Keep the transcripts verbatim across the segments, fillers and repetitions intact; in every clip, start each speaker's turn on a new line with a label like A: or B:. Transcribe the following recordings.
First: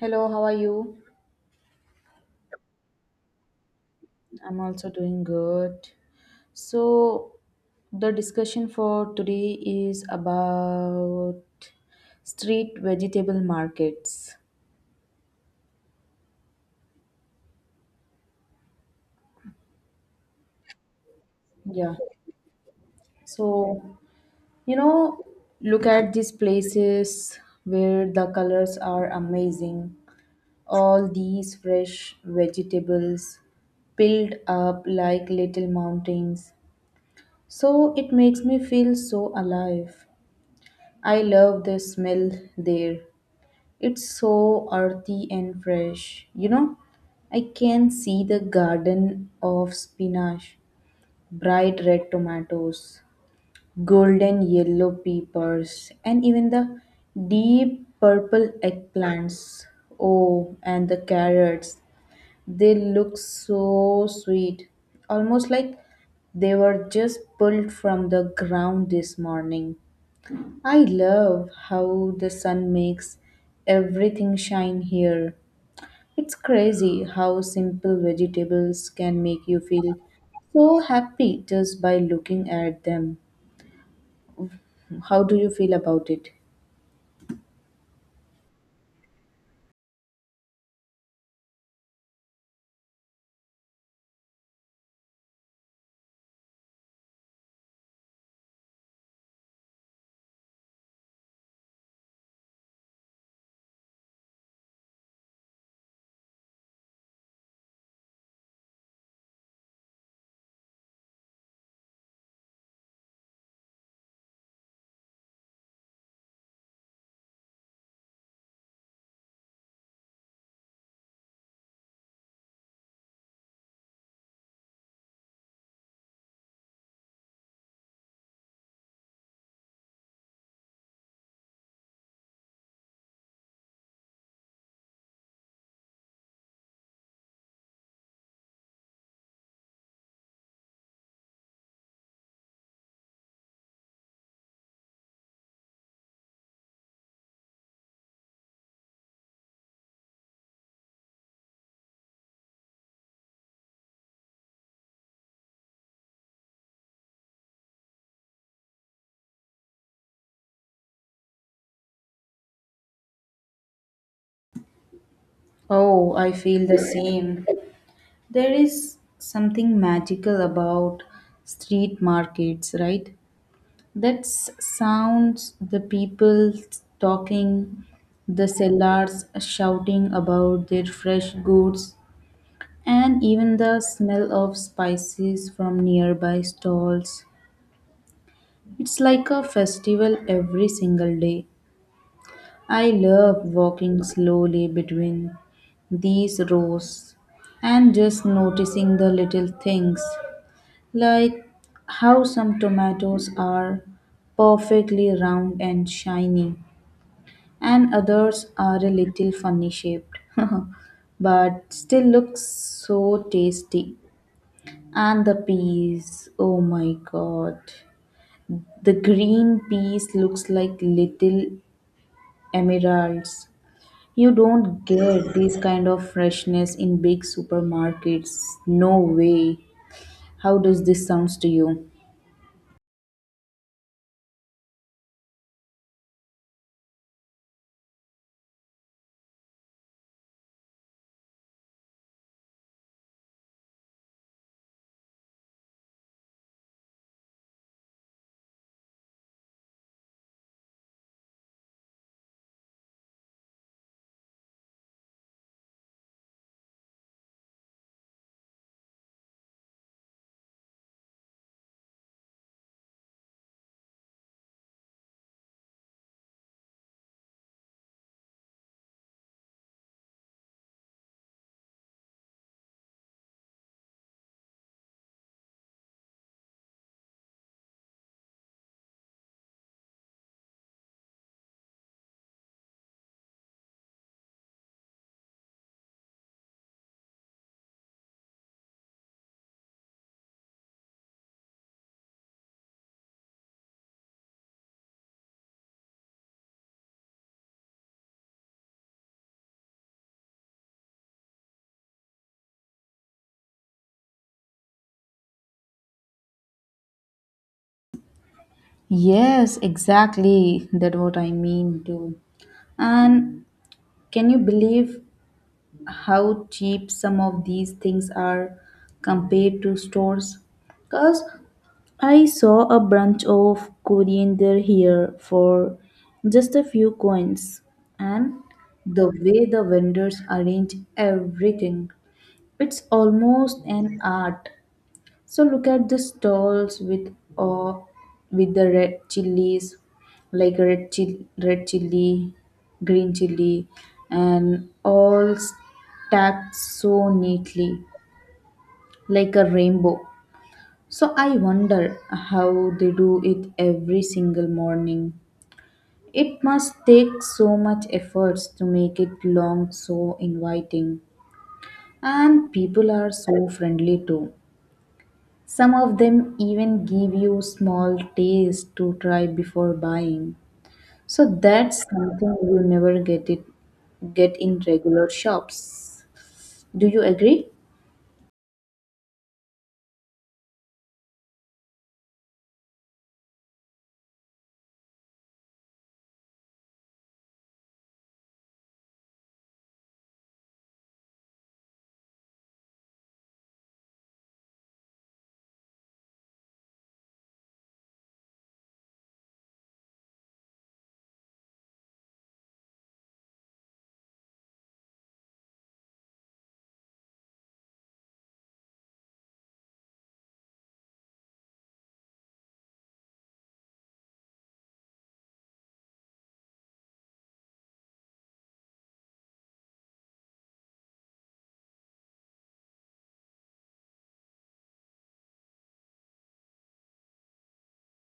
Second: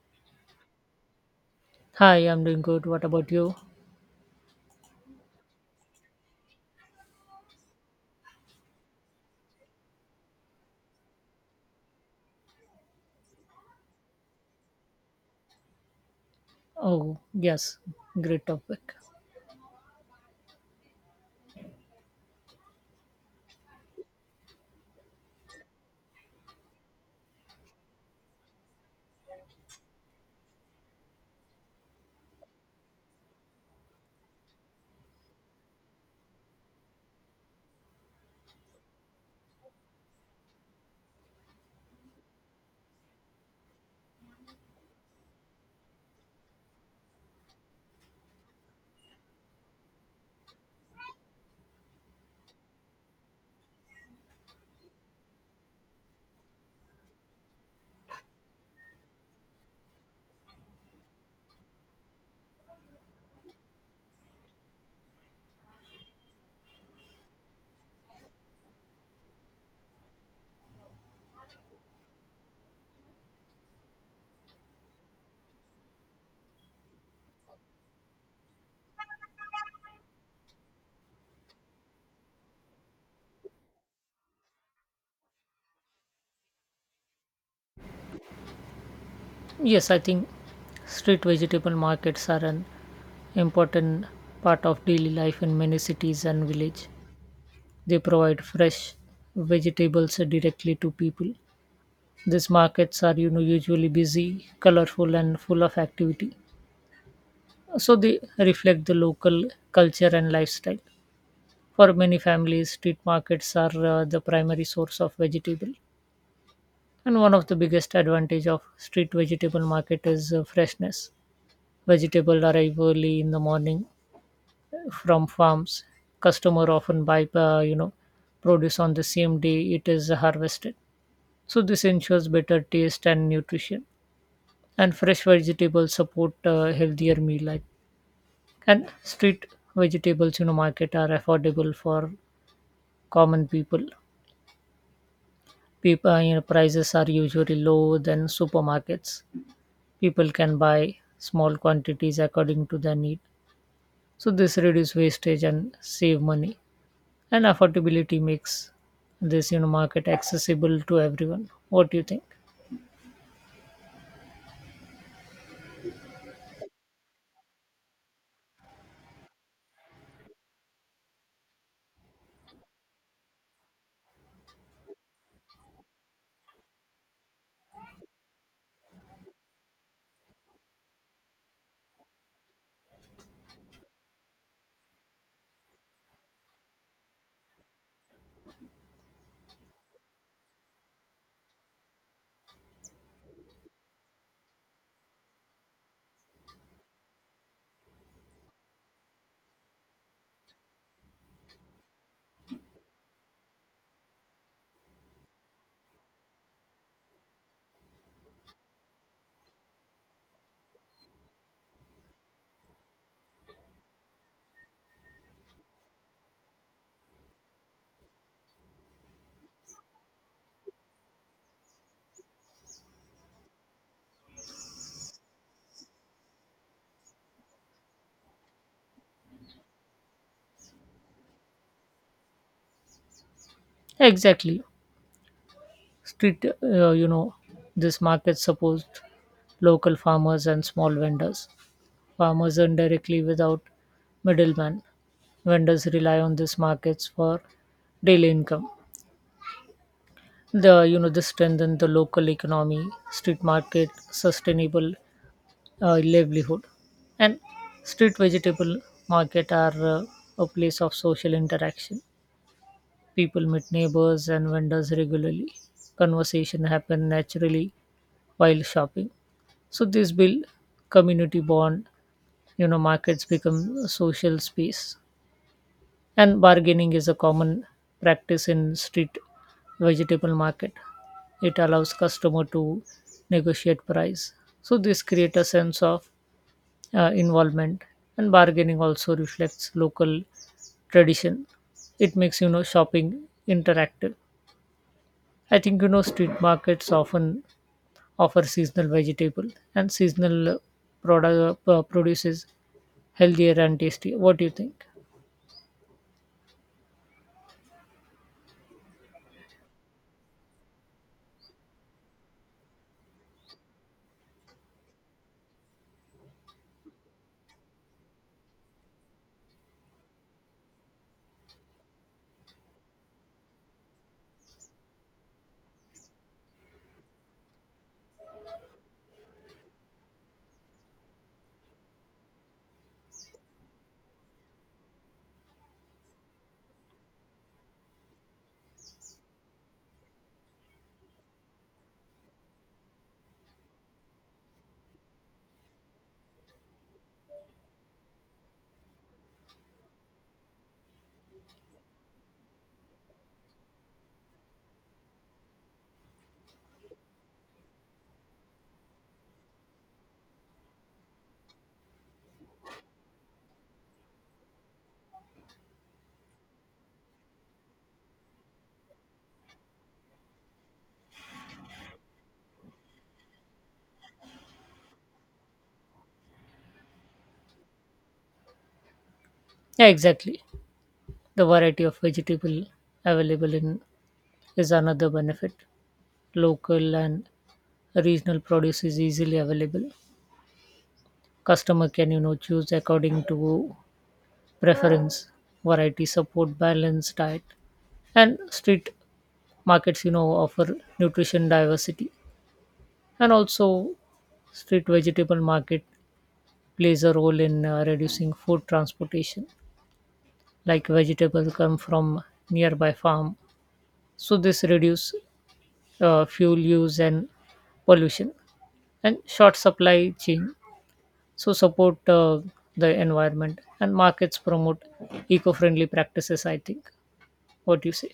A: Hello, how are you?
B: Hi, I'm doing good. What about you?
A: I'm also doing good. So, the discussion for today is about street vegetable markets.
B: Oh, yes, great topic.
A: Yeah. So, you know, look at these places where the colors are amazing. All these fresh vegetables piled up like little mountains. So, it makes me feel so alive. I love the smell there. It's so earthy and fresh. You know, I can see the garden of spinach, bright red tomatoes, golden yellow peppers, and even the deep purple eggplants. Oh, and the carrots. They look so sweet, almost like they were just pulled from the ground this morning. I love how the sun makes everything shine here. It's crazy how simple vegetables can make you feel so happy just by looking at them. How do you feel about it?
B: Yes, I think street vegetable markets are an important part of daily life in many cities and village. They provide fresh vegetables directly to people. These markets are, you know, usually busy, colorful, and full of activity. So they reflect the local culture and lifestyle. For many families, street markets are uh, the primary source of vegetable. And one of the biggest advantage of street vegetable market is uh, freshness. Vegetable arrive early in the morning uh, from farms. Customer often buy, uh, you know, produce on the same day it is harvested. So this ensures better taste and nutrition. And fresh vegetables support uh, healthier meal life. And street vegetables, you know, market are affordable for common people. People, uh, you know, prices are usually low than supermarkets. People can buy small quantities according to their need, so this reduce wastage and save money. And affordability makes this you know market accessible to everyone. What do you think?
A: Oh, I feel the same. There is something magical about street markets, right? That sounds the people talking, the sellers shouting about their fresh goods, and even the smell of spices from nearby stalls. It's like a festival every single day. I love walking slowly between these rows and just noticing the little things, like how some tomatoes are perfectly round and shiny, and others are a little funny shaped, but still look so tasty. And the peas, oh my god. The green peas looks like little emeralds. You don't get this kind of freshness in big supermarkets. No way. How does this sounds to you?
B: Exactly. Street uh, you know this market supposed local farmers and small vendors. Farmers earn directly without middleman. Vendors rely on these markets for daily income. The you know This strengthen the local economy. Street market, sustainable uh, livelihood. And street vegetable market are uh, a place of social interaction. People meet neighbors and vendors regularly. Conversation happen naturally while shopping. So this build community bond. You know, markets become a social space, and bargaining is a common practice in street vegetable market. It allows customer to negotiate price. So this create a sense of uh, involvement. And bargaining also reflects local tradition. It makes you know shopping interactive, I think. You know, street markets often offer seasonal vegetable, and seasonal product uh, produces healthier and tasty. What do you think?
A: Yes, exactly. That what I mean too. And can you believe how cheap some of these things are compared to stores? Because I saw a bunch of coriander here for just a few coins, and the way the vendors arrange everything, it's almost an art. So look at the stalls with uh, with the red chilies, like red chili, red chili, green chili, and all stacked so neatly, like a rainbow. So I wonder how they do it every single morning. It must take so much efforts to make it long so inviting. And people are so friendly too. Some of them even give you small taste to try before buying. So that's something you never get it get in regular shops. Do you agree?
B: Yeah, exactly. The variety of vegetable available in is another benefit. Local and regional produce is easily available. Customer can, you know choose according to preference. Variety support balanced diet, and street markets you know offer nutrition diversity. And also, street vegetable market plays a role in uh, reducing food transportation, like vegetables come from nearby farm, so this reduce uh, fuel use and pollution. And short supply chain so support uh, the environment, and markets promote eco-friendly practices, I think. What do you say?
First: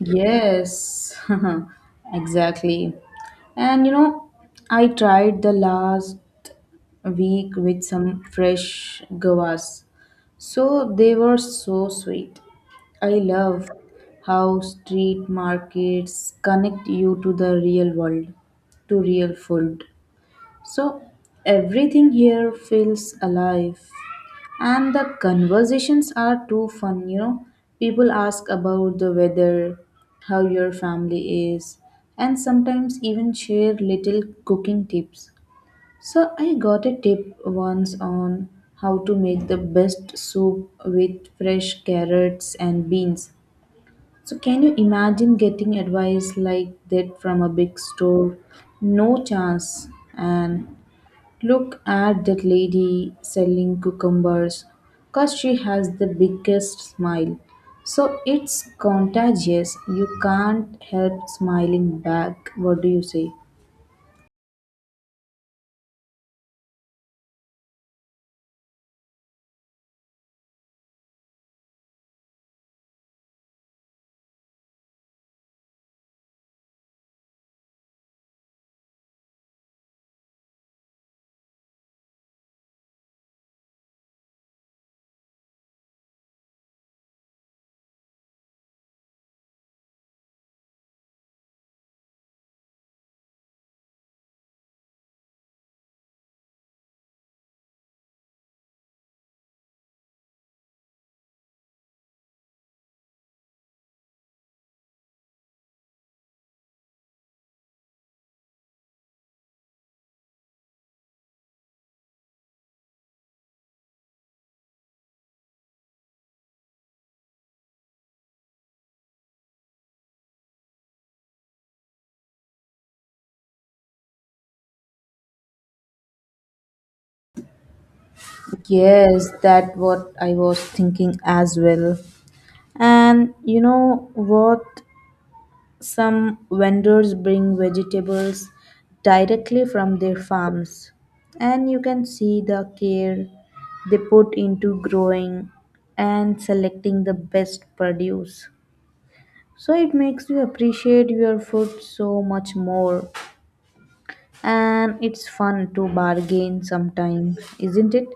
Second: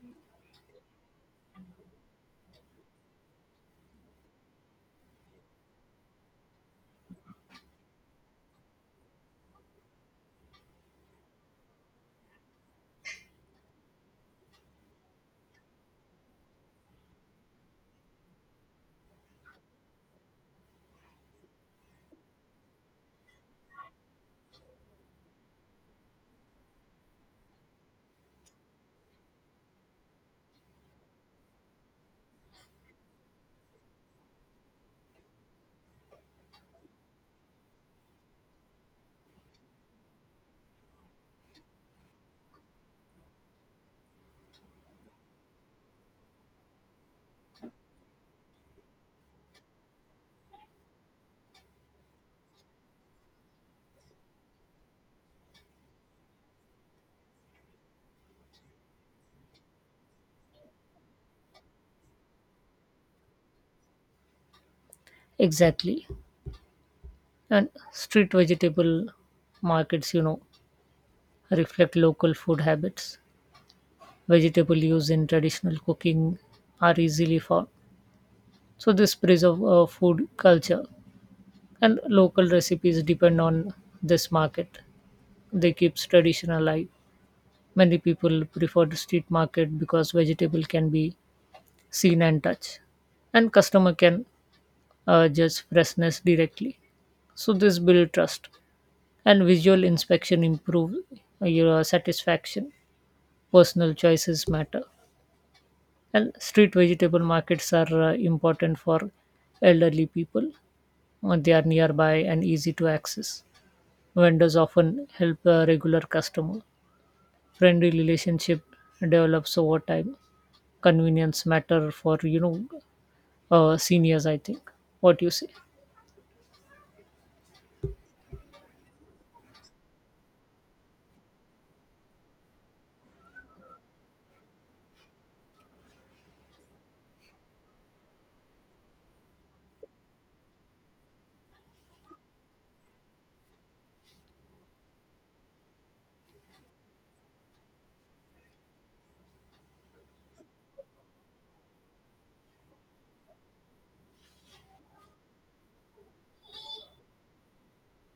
A: Yes, exactly. And you know, I tried the last week with some fresh guavas. So they were so sweet. I love how street markets connect you to the real world, to real food. So everything here feels alive. And the conversations are too fun, you know. People ask about the weather, how your family is, and sometimes even share little cooking tips. So I got a tip once on how to make the best soup with fresh carrots and beans. So can you imagine getting advice like that from a big store? No chance. And look at that lady selling cucumbers, 'cause she has the biggest smile. So it's contagious. You can't help smiling back. What do you say?
B: Exactly. And street vegetable markets, you know reflect local food habits. Vegetable used in traditional cooking are easily found, so this preserve uh, food culture. And local recipes depend on this market. They keeps tradition alive. Many people prefer the street market because vegetable can be seen and touch, and customer can uh, judge freshness directly. So this build trust, and visual inspection improve your satisfaction. Personal choices matter. And street vegetable markets are uh, important for elderly people. Uh, They are nearby and easy to access. Vendors often help a regular customer. Friendly relationship develops over time. Convenience matter for you know uh, seniors, I think. What you say?
A: Yes, that what I was thinking as well. And you know what? Some vendors bring vegetables directly from their farms, and you can see the care they put into growing and selecting the best produce. So it makes you appreciate your food so much more, and it's fun to bargain sometimes, isn't it?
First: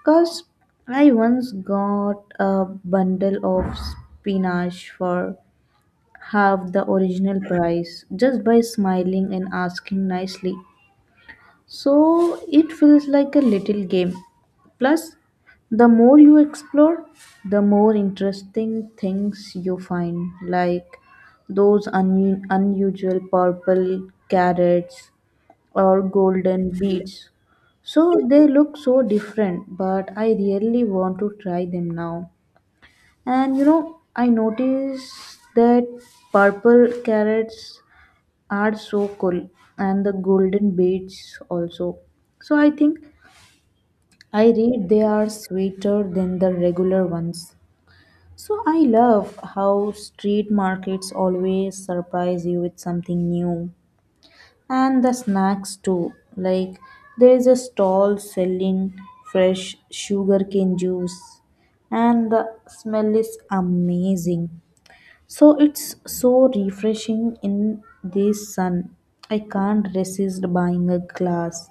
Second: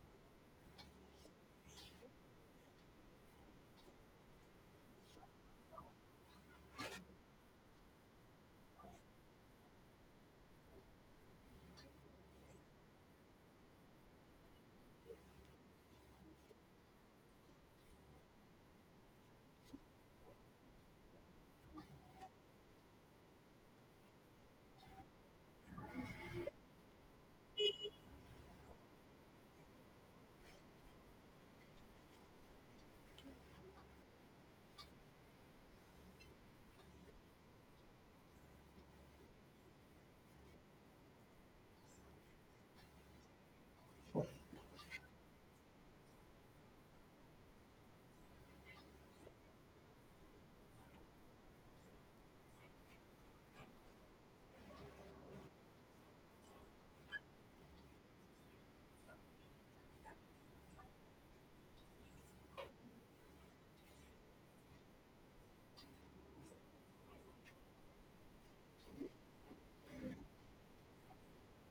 A: Because I once got a bundle of spinach for have the original price just by smiling and asking nicely. So it feels like a little game. Plus, the more you explore, the more interesting things you find, like those un- unusual purple carrots or golden beads. So they look so different, but I really want to try them now. And you know, I noticed that purple carrots are so cool and the golden beets also. So I think I read they are sweeter than the regular ones. So I love how street markets always surprise you with something new. And the snacks too. Like there is a stall selling fresh sugarcane juice and the smell is amazing, so it's so refreshing in this sun. I can't resist buying a glass.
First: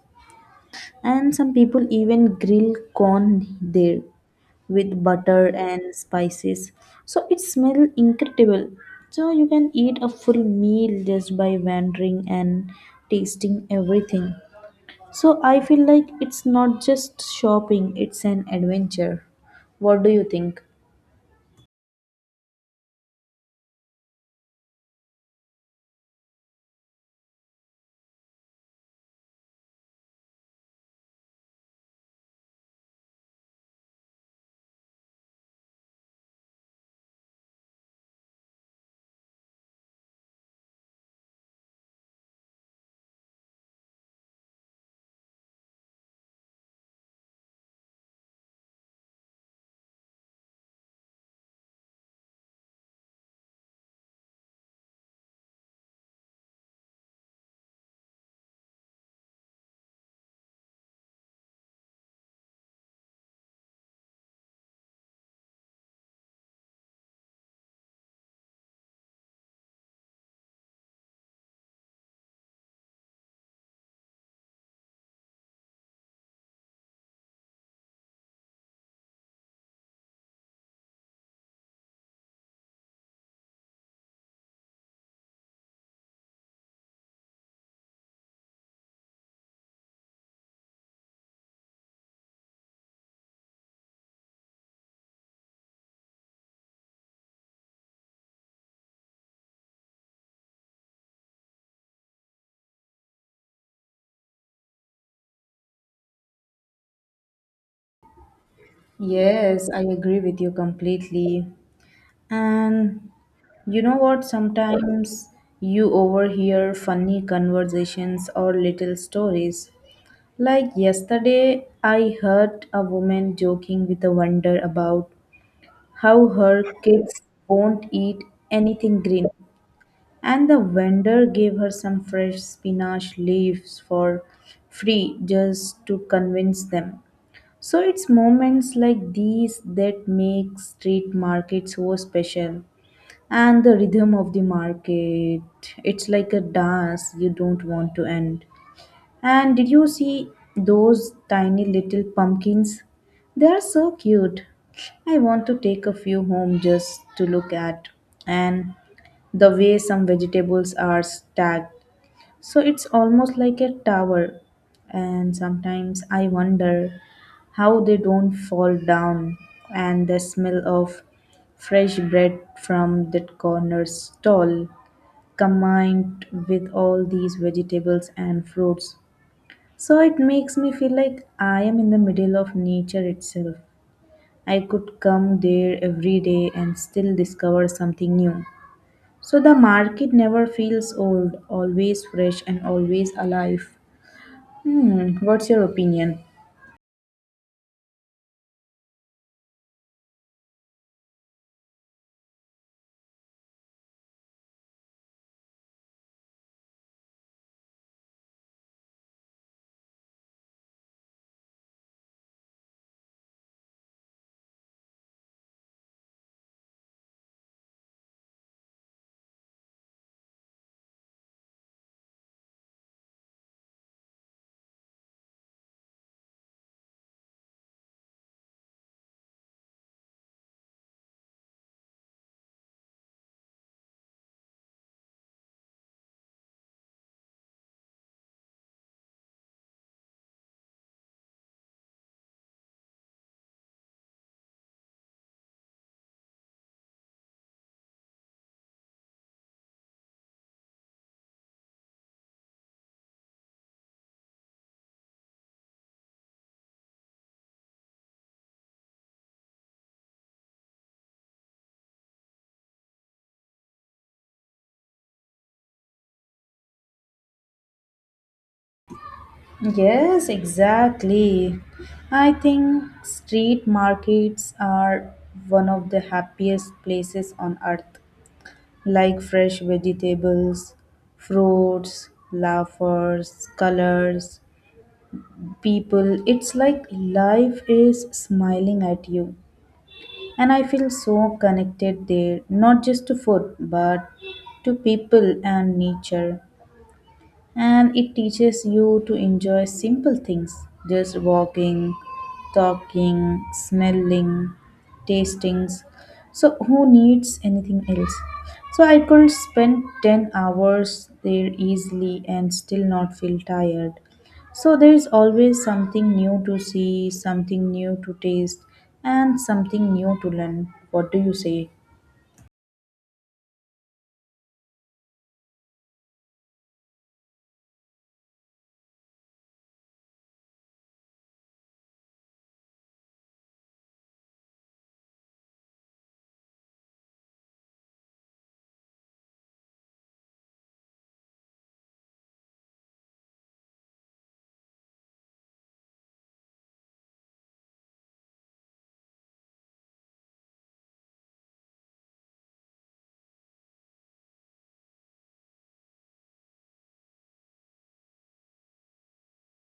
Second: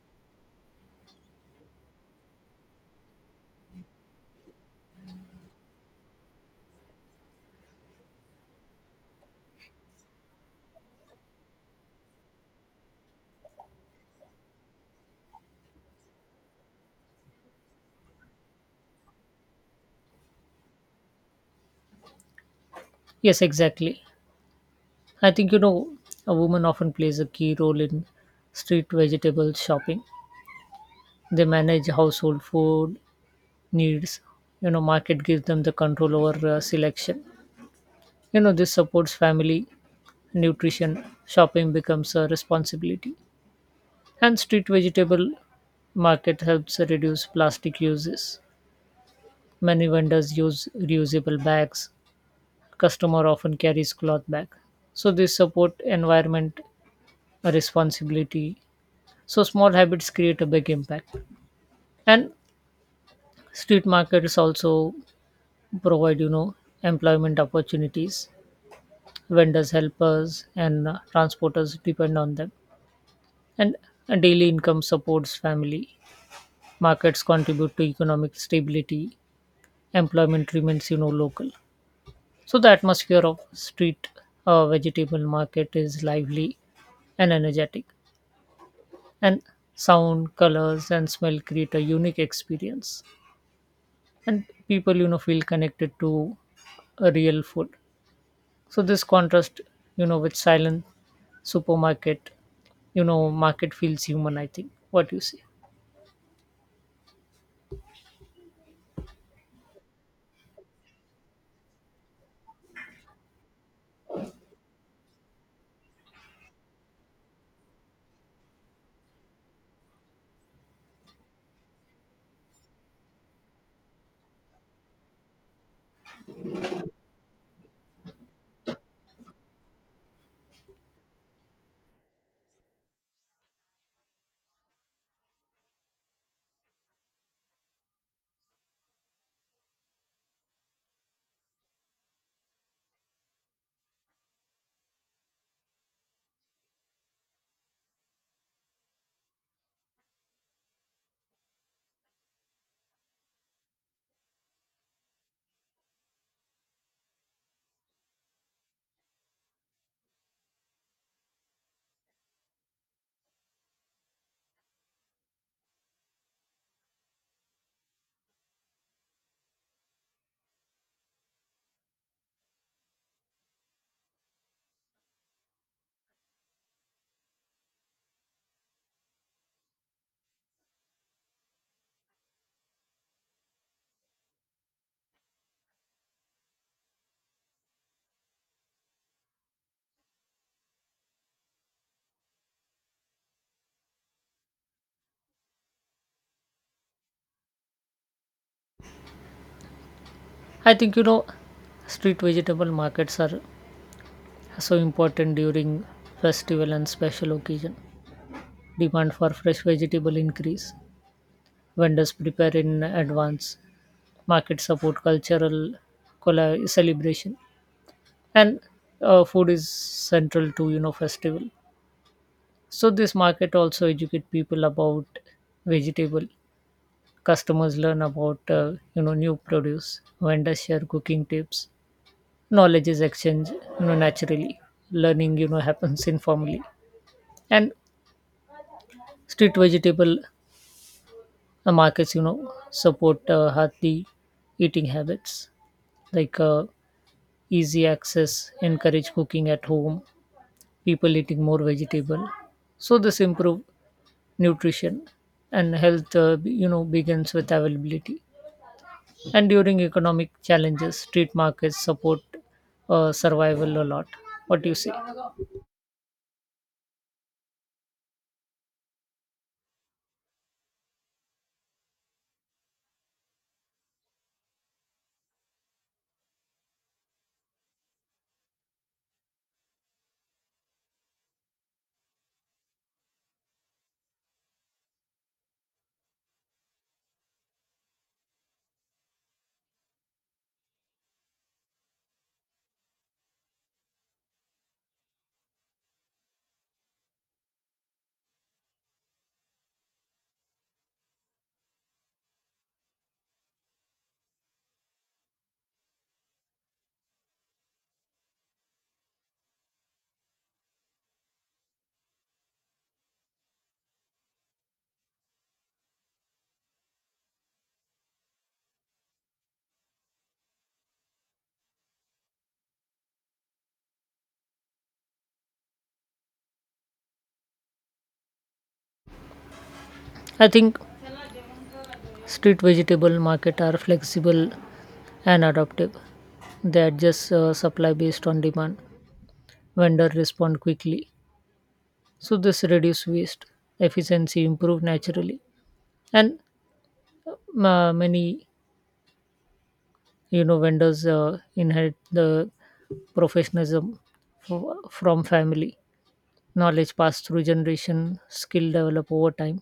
A: And some people even grill corn there with butter and spices. So it smells incredible. So you can eat a full meal just by wandering and tasting everything. So I feel like it's not just shopping, it's an adventure. What do you think?
B: Yes, exactly. I think, you know a woman often plays a key role in street vegetable shopping. They manage household food needs. you know market gives them the control over uh, selection. you know this supports family nutrition. Shopping becomes a responsibility. And street vegetable market helps reduce plastic uses. Many vendors use reusable bags. Customer often carries cloth bag, so they support environment responsibility. So small habits create a big impact. And street markets also provide, you know employment opportunities. Vendors, helpers, and uh, transporters depend on them. And a daily income supports family. Markets contribute to economic stability. Employment remains you know local. So the atmosphere of street uh, vegetable market is lively and energetic. And sound, colors and smell create a unique experience. And people, you know feel connected to a real food. So this contrast, you know with silent supermarket. you know market feels human, I think. What you say?
A: Yes, I agree with you completely. And you know what? Sometimes you overhear funny conversations or little stories. Like yesterday, I heard a woman joking with a wonder about how her kids won't eat anything green. And the vendor gave her some fresh spinach leaves for free just to convince them. So it's moments like these that make street markets so special, and the rhythm of the market, it's like a dance you don't want to end. And did you see those tiny little pumpkins? They are so cute. I want to take a few home just to look at. And the way some vegetables are stacked, so it's almost like a tower, and sometimes I wonder how they don't fall down. And the smell of fresh bread from that corner stall combined with all these vegetables and fruits. So it makes me feel like I am in the middle of nature itself. I could come there every day and still discover something new. So the market never feels old, always fresh and always alive. Hmm, what's your opinion?
B: I think, you know street vegetable markets are so important during festival and special occasion. Demand for fresh vegetable increase. Vendors prepare in advance. Market support cultural colla- celebration. And uh, food is central to, you know festival. So this market also educate people about vegetable. Customers learn about uh, you know new produce. Vendors share cooking tips. Knowledge is exchanged, you know naturally. Learning, you know happens informally. And street vegetable uh, markets, you know support uh, healthy eating habits, like uh, easy access encourage cooking at home. People eating more vegetable, so this improve nutrition. And health, uh, you know begins with availability. And during economic challenges, street markets support uh, survival a lot. What do you say?
A: Yes, exactly. I think street markets are one of the happiest places on earth. Like fresh vegetables, fruits, laughers, colors, people. It's like life is smiling at you. And I feel so connected there, not just to food, but to people and nature. And it teaches you to enjoy simple things, just walking, talking, smelling, tastings. So who needs anything else? So I could spend ten hours there easily and still not feel tired. So there is always something new to see, something new to taste, and something new to learn. What do you say?
B: I think street vegetable market are flexible and adaptive. They adjust uh, supply based on demand. Vendor respond quickly. So this reduce waste, efficiency improve naturally. And uh, many, you know vendors uh, inherit the professionalism f- from family. Knowledge passed through generation, skill develop over time,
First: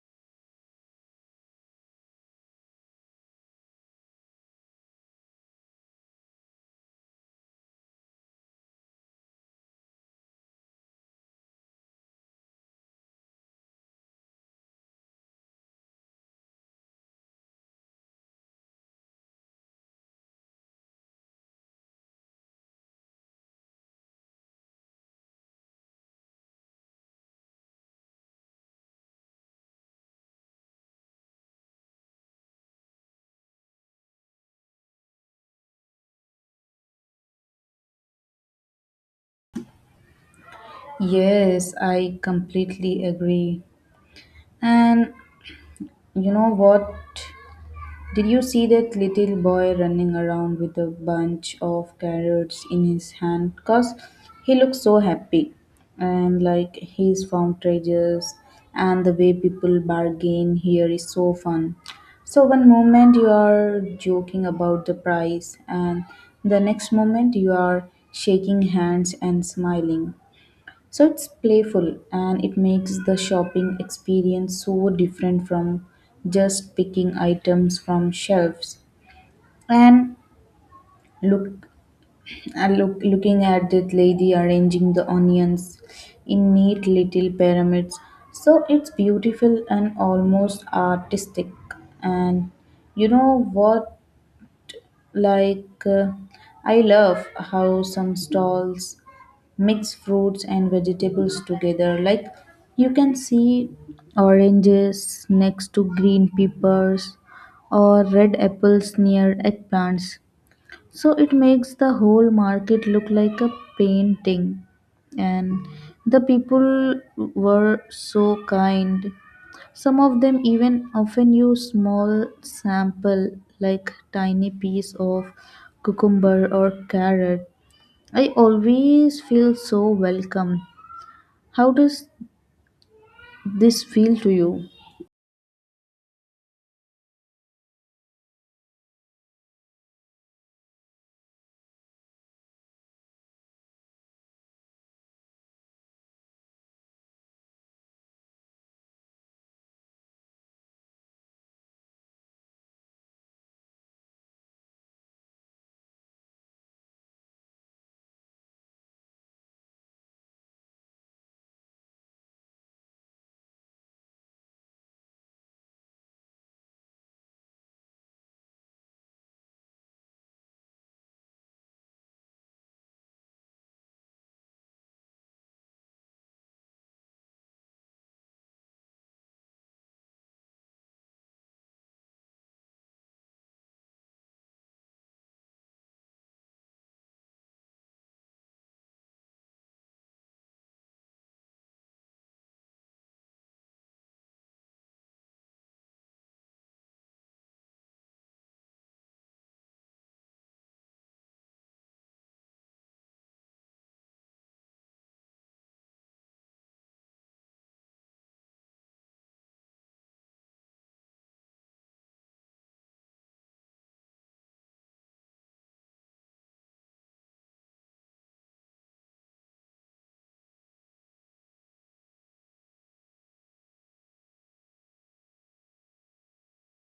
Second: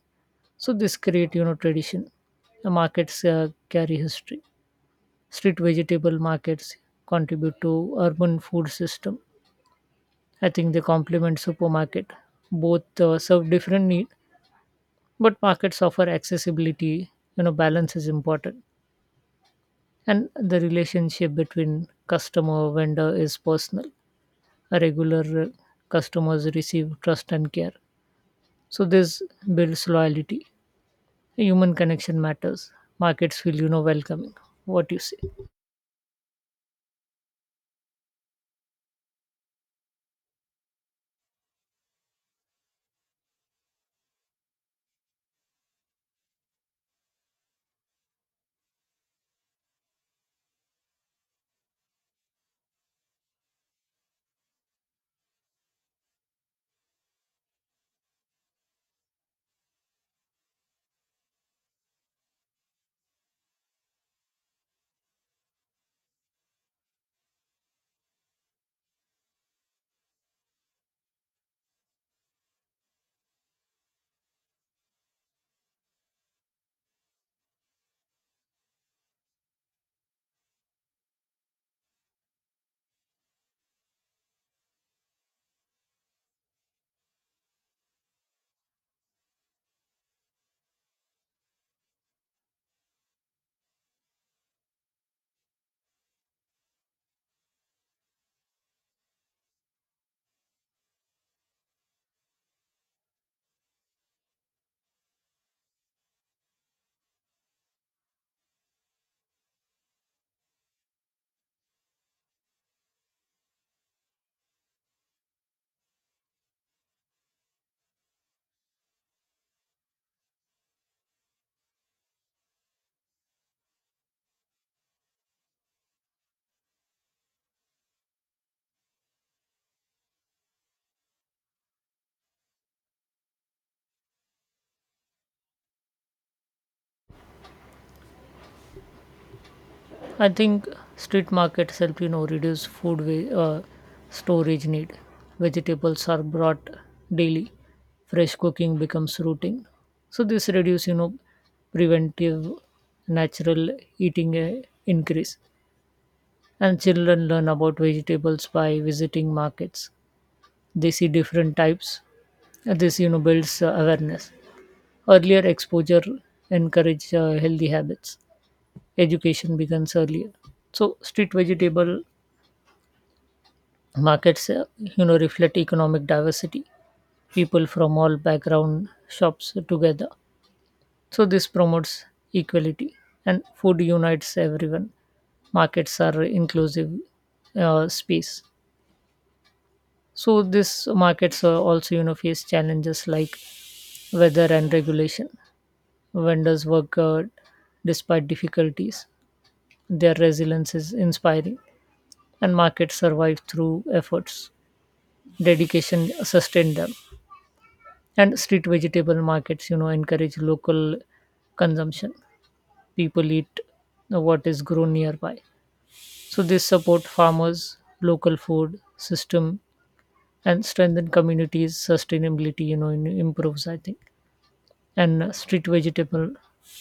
B: so this create, you know tradition. The markets uh, carry history. Street vegetable markets contribute to urban food system, I think. They complement supermarket. Both uh, serve different need, but markets offer accessibility. you know balance is important. And the relationship between customer vendor is personal. A regular uh, customers receive trust and care, so this builds loyalty. Human connection matters. Markets feel, you know welcoming. What do you say?
A: Yes, I completely agree. And you know what? Did you see that little boy running around with a bunch of carrots in his hand? Because he looks so happy and like he's found treasures, and the way people bargain here is so fun. So, one moment you are joking about the price, and the next moment you are shaking hands and smiling. So it's playful and it makes the shopping experience so different from just picking items from shelves. And look, I look looking at that lady arranging the onions in neat little pyramids. So it's beautiful and almost artistic. And you know what? Like, uh, I love how some stalls mix fruits and vegetables together, like you can see oranges next to green peppers or red apples near eggplants, so it makes the whole market look like a painting. And the people were so kind. Some of them even often use small sample, like tiny piece of cucumber or carrot. I always feel so welcome. How does this feel to you?
B: I think street markets help, you know reduce food wa- uh, storage need. Vegetables are brought daily. Fresh cooking becomes routine. So this reduce, you know preventive, natural eating uh, increase. And children learn about vegetables by visiting markets. They see different types. And this, you know builds uh, awareness. Earlier exposure encourage uh, healthy habits. Education begins earlier. So street vegetable markets, uh, you know, reflect economic diversity. People from all background shops together. So this promotes equality, and food unites everyone. Markets are inclusive uh, space. So these markets uh, also, you know, face challenges like weather and regulation. Vendors work uh, despite difficulties. Their resilience is inspiring, and markets survive through efforts. Dedication sustained them. And street vegetable markets, you know, encourage local consumption. People eat what is grown nearby. So this support farmers, local food system, and strengthen communities. Sustainability, you know, improves, I think. And uh, street vegetable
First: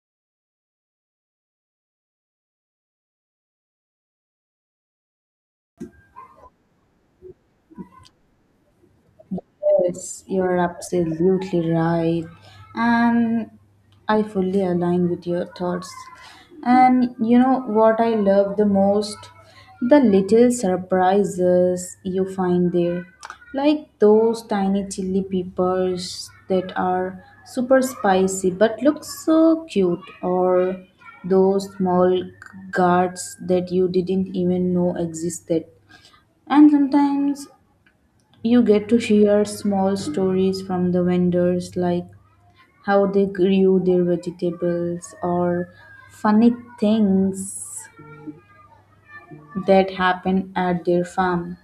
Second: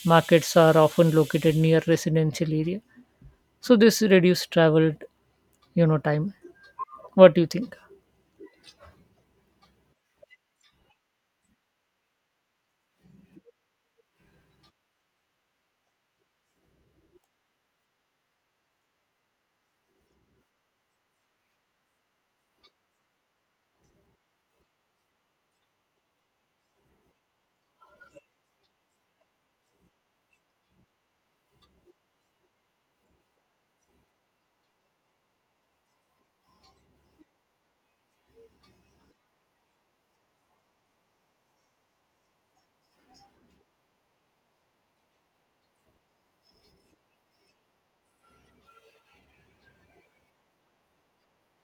B: markets are often located near residential area. So this reduce travel, you know, time. What do you think?
A: Yes, you're absolutely right. And I fully align with your thoughts. And you know what I love the most? The little surprises you find there. Like those tiny chili peppers that are super spicy but look so cute, or those small guards that you didn't even know existed. And sometimes you get to hear small stories from the vendors, like how they grew their vegetables or funny things that happen at their farm.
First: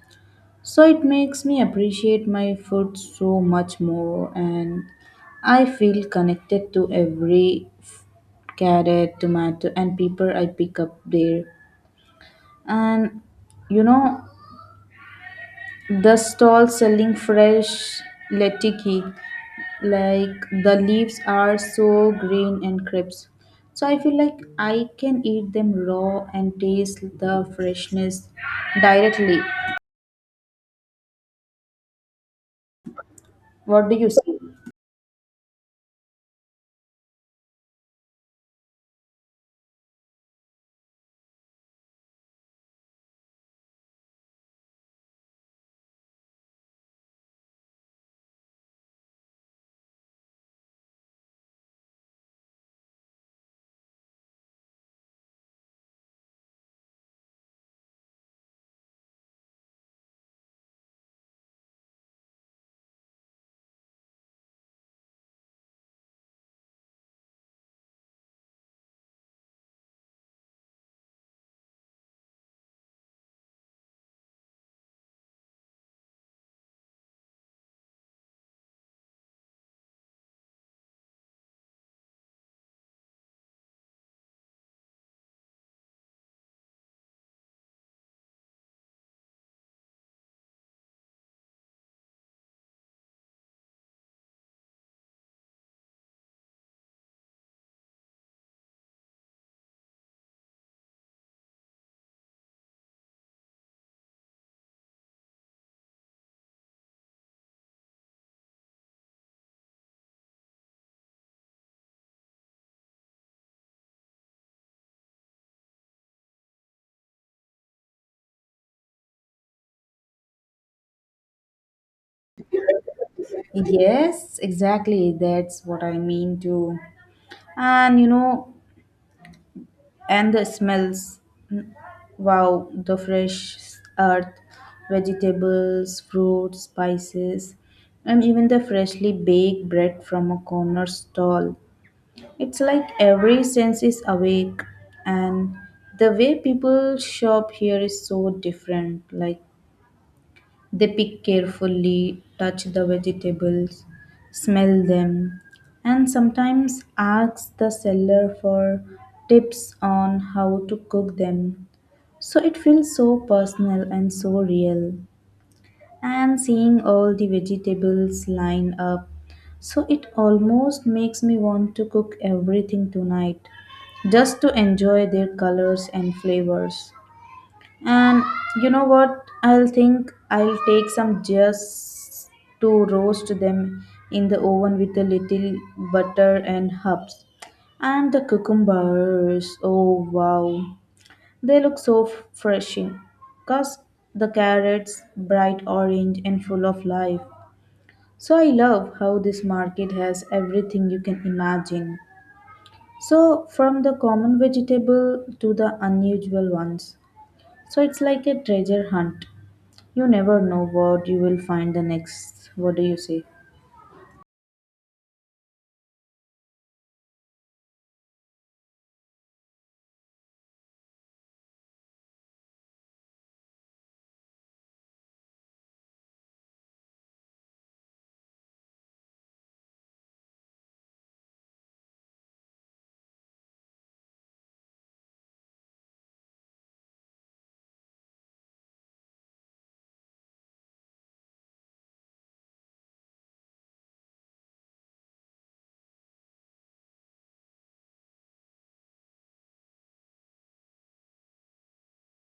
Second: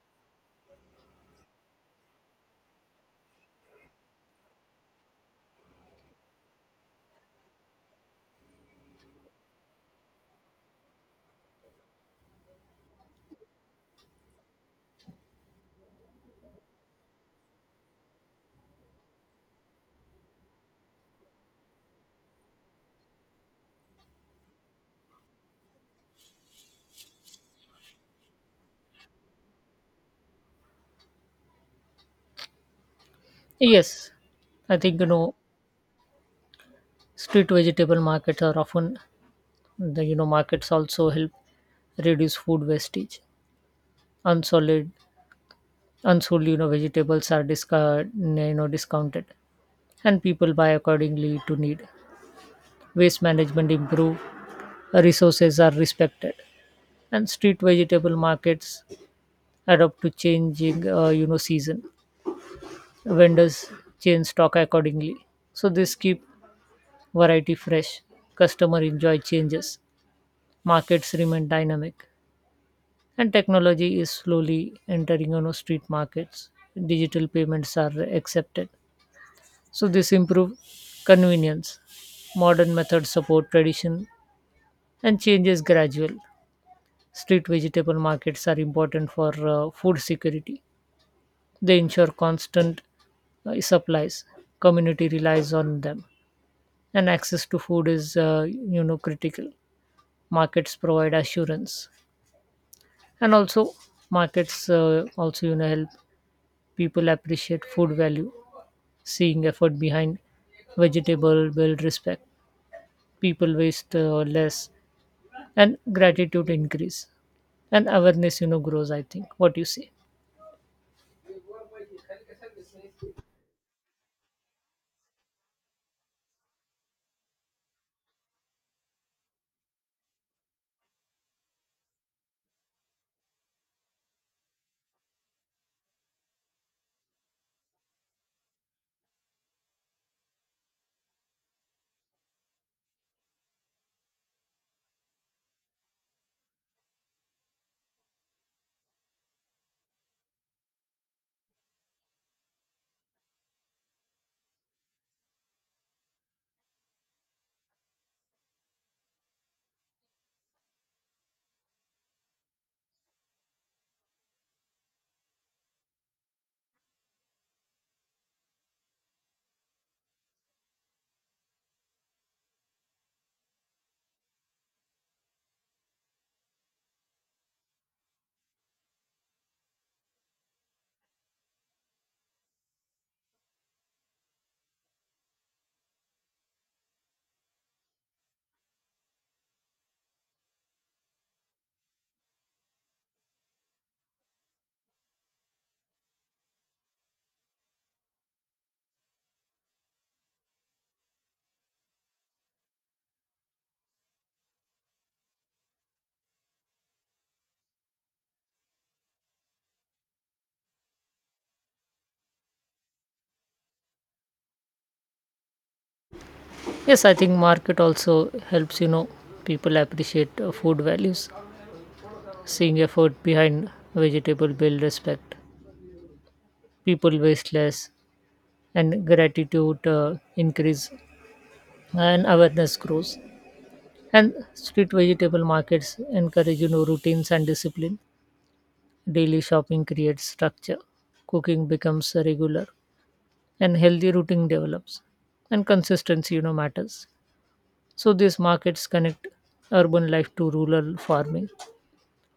A: So it makes me appreciate my food so much more, and I feel connected to every carrot, tomato, and pepper I pick up there. And you know, the stall selling fresh lettuce, like the leaves are so green and crisp. So I feel like I can eat them raw and taste the freshness directly. What do you
B: Yes,
A: say?
B: I think, you know street vegetable markets are often the, you know markets also help reduce food wastage. Unsolid Unsold, you know vegetables are discard you know discounted, and people buy accordingly to need. Waste management improve, resources are respected. And street vegetable markets adapt to changing, uh, you know season. Vendors change stock accordingly, so this keep variety fresh. Customer enjoy changes, markets remain dynamic. And technology is slowly entering, you know, street markets. Digital payments are accepted, so this improve convenience. Modern methods support tradition, and change is gradual. Street vegetable markets are important for uh, food security. They ensure constant uh, supplies. Community relies on them, and access to food is, uh, you know critical. Markets provide assurance. And also, markets uh, also, you know help people appreciate food value. Seeing effort behind vegetable build respect. People waste uh, less, and gratitude increase, and awareness, you know grows, I think. What do you say?
A: Yes, exactly. That's what I mean too. And you know, and the smells. Wow, the fresh earth, vegetables, fruits, spices, and even the freshly baked bread from a corner stall. It's like every sense is awake, and the way people shop here is so different. Like they pick carefully, touch the vegetables, smell them, and sometimes ask the seller for tips on how to cook them, so it feels so personal and so real. And seeing all the vegetables line up, so it almost makes me want to cook everything tonight just to enjoy their colors and flavors. And you know what? I'll think I'll take some just to roast them in the oven with a little butter and herbs. And the cucumbers, oh wow. They look so f- refreshing, because the carrots bright orange and full of life. So I love how this market has everything you can imagine. So from the common vegetable to the unusual ones. So it's like a treasure hunt. You never know what you will find the next. What do you say?
B: Yes, I think market also helps, you know people appreciate uh, food values. Seeing effort behind vegetable build respect. People waste less, and gratitude uh, increase, and awareness grows. And street vegetable markets encourage, you know routines and discipline. Daily shopping creates structure, cooking becomes regular, and healthy routine develops. And consistency, you know, matters. So these markets connect urban life to rural farming.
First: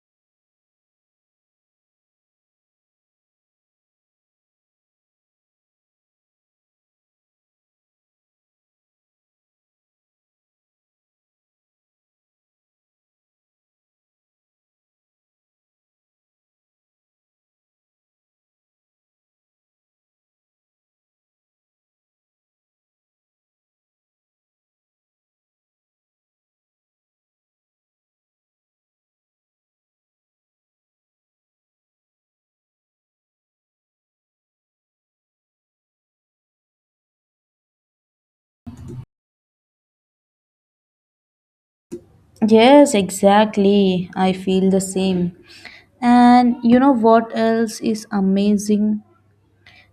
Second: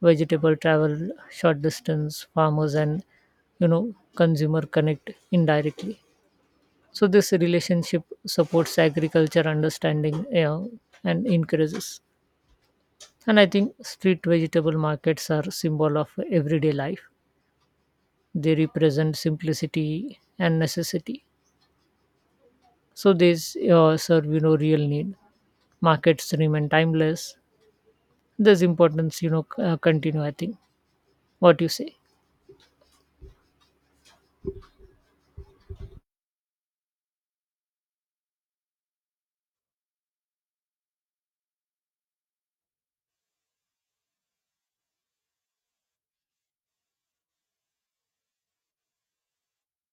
B: Vegetable travel, short distance, farmers and, you know consumer connect indirectly. So this relationship supports agriculture understanding, uh, and increases. And I think street vegetable markets are symbol of everyday life. They represent simplicity and necessity, so they s- uh, serve, you know real need. Markets remain timeless. This importance, you know c- uh, continue, I think. What you say?
A: Yes, exactly. I feel the same. And you know what else is amazing?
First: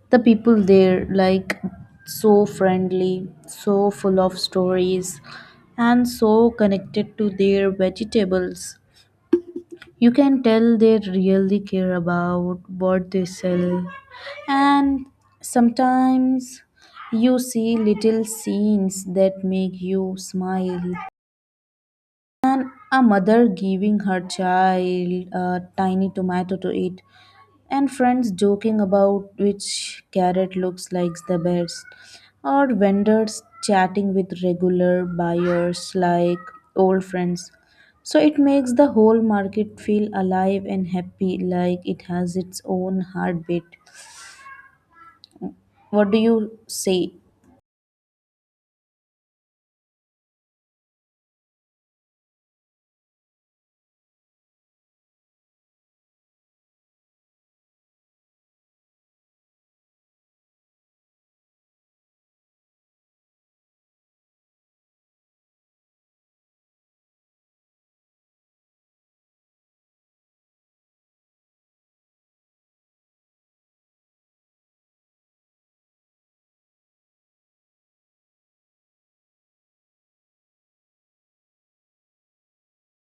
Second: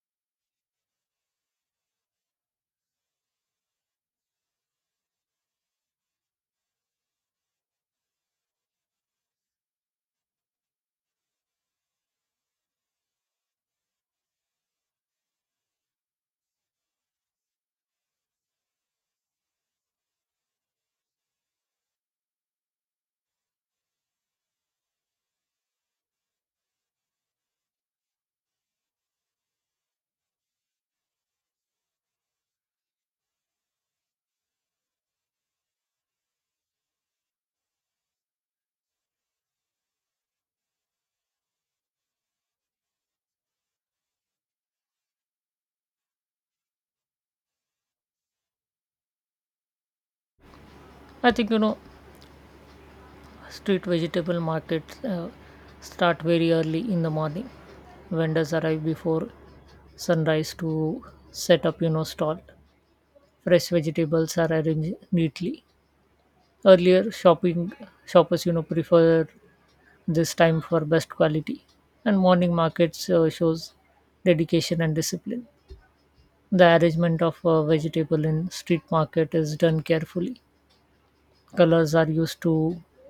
A: The people there, like so friendly, so full of stories, and so connected to their vegetables. You can tell they really care about what they sell. And sometimes you see little scenes that make you smile, a mother giving her child a tiny tomato to eat, and friends joking about which carrot looks like the best, or vendors chatting with regular buyers like old friends. So it makes the whole market feel alive and happy, like it has its own heartbeat. What do you say?
B: I think, you know street vegetable markets uh, start very early in the morning. Vendors arrive before sunrise to set up, you know stall. Fresh vegetables are arranged neatly. Earlier shopping Shoppers, you know prefer this time for best quality. And morning markets uh, shows dedication and discipline. The arrangement of a vegetable in street market is done carefully. Colors are used to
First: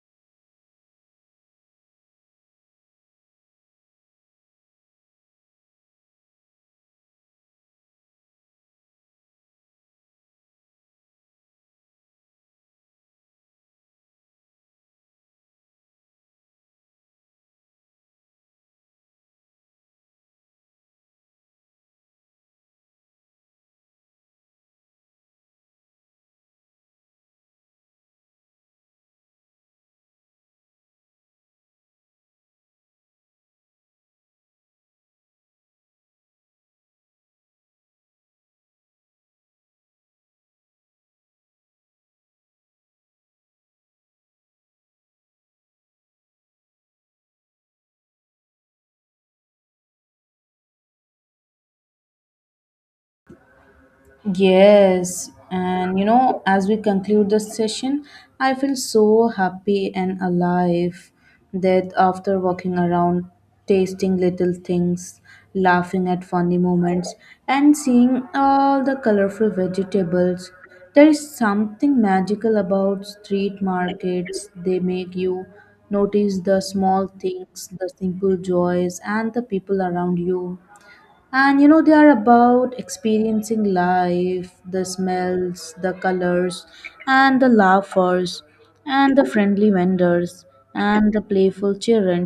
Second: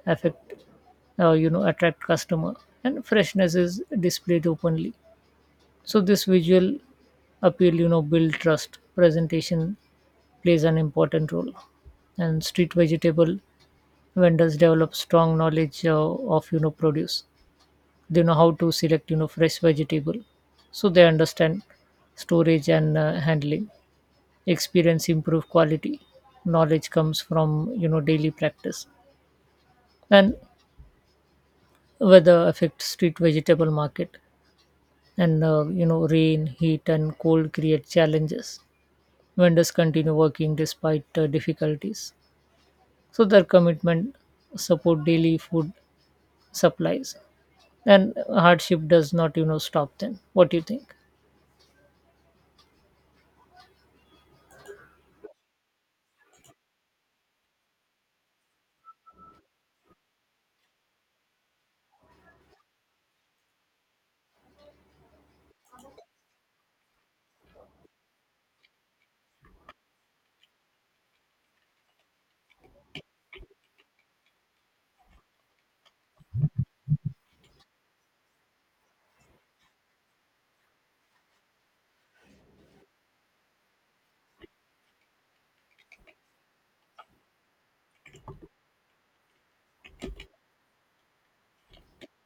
B: affect uh, you know attract customer, and freshness is displayed openly. So this visual appeal, you know build trust. Presentation plays an important role. And street vegetable vendors develop strong knowledge uh, of, you know produce. They know how to select, you know fresh vegetable. So they understand storage and uh, handling. Experience improve quality. Knowledge comes from, you know daily practice. And weather affects street vegetable market. And uh, you know rain, heat and cold create challenges. Vendors continue working despite uh, difficulties. So their commitment support daily food supplies, and hardship does not, you know stop them. What do you think?
A: Yes, and you know, as we conclude this session, I feel so happy and alive that after walking around, tasting little things, laughing at funny moments, and seeing all the colorful vegetables, there is something magical about street markets. They make you notice the small things, the simple joys, and the people around you. And you know, they are about experiencing life, the smells, the colors, and the laughers, and the friendly vendors, and the playful children.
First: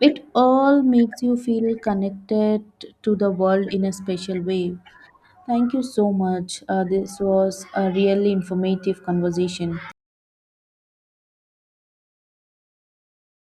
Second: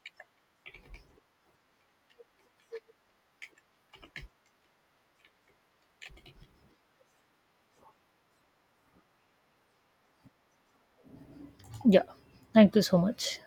A: It all makes you feel connected to the world in a special way. Thank you so much. Uh, this was a really informative conversation.
B: Yeah, thank you so much.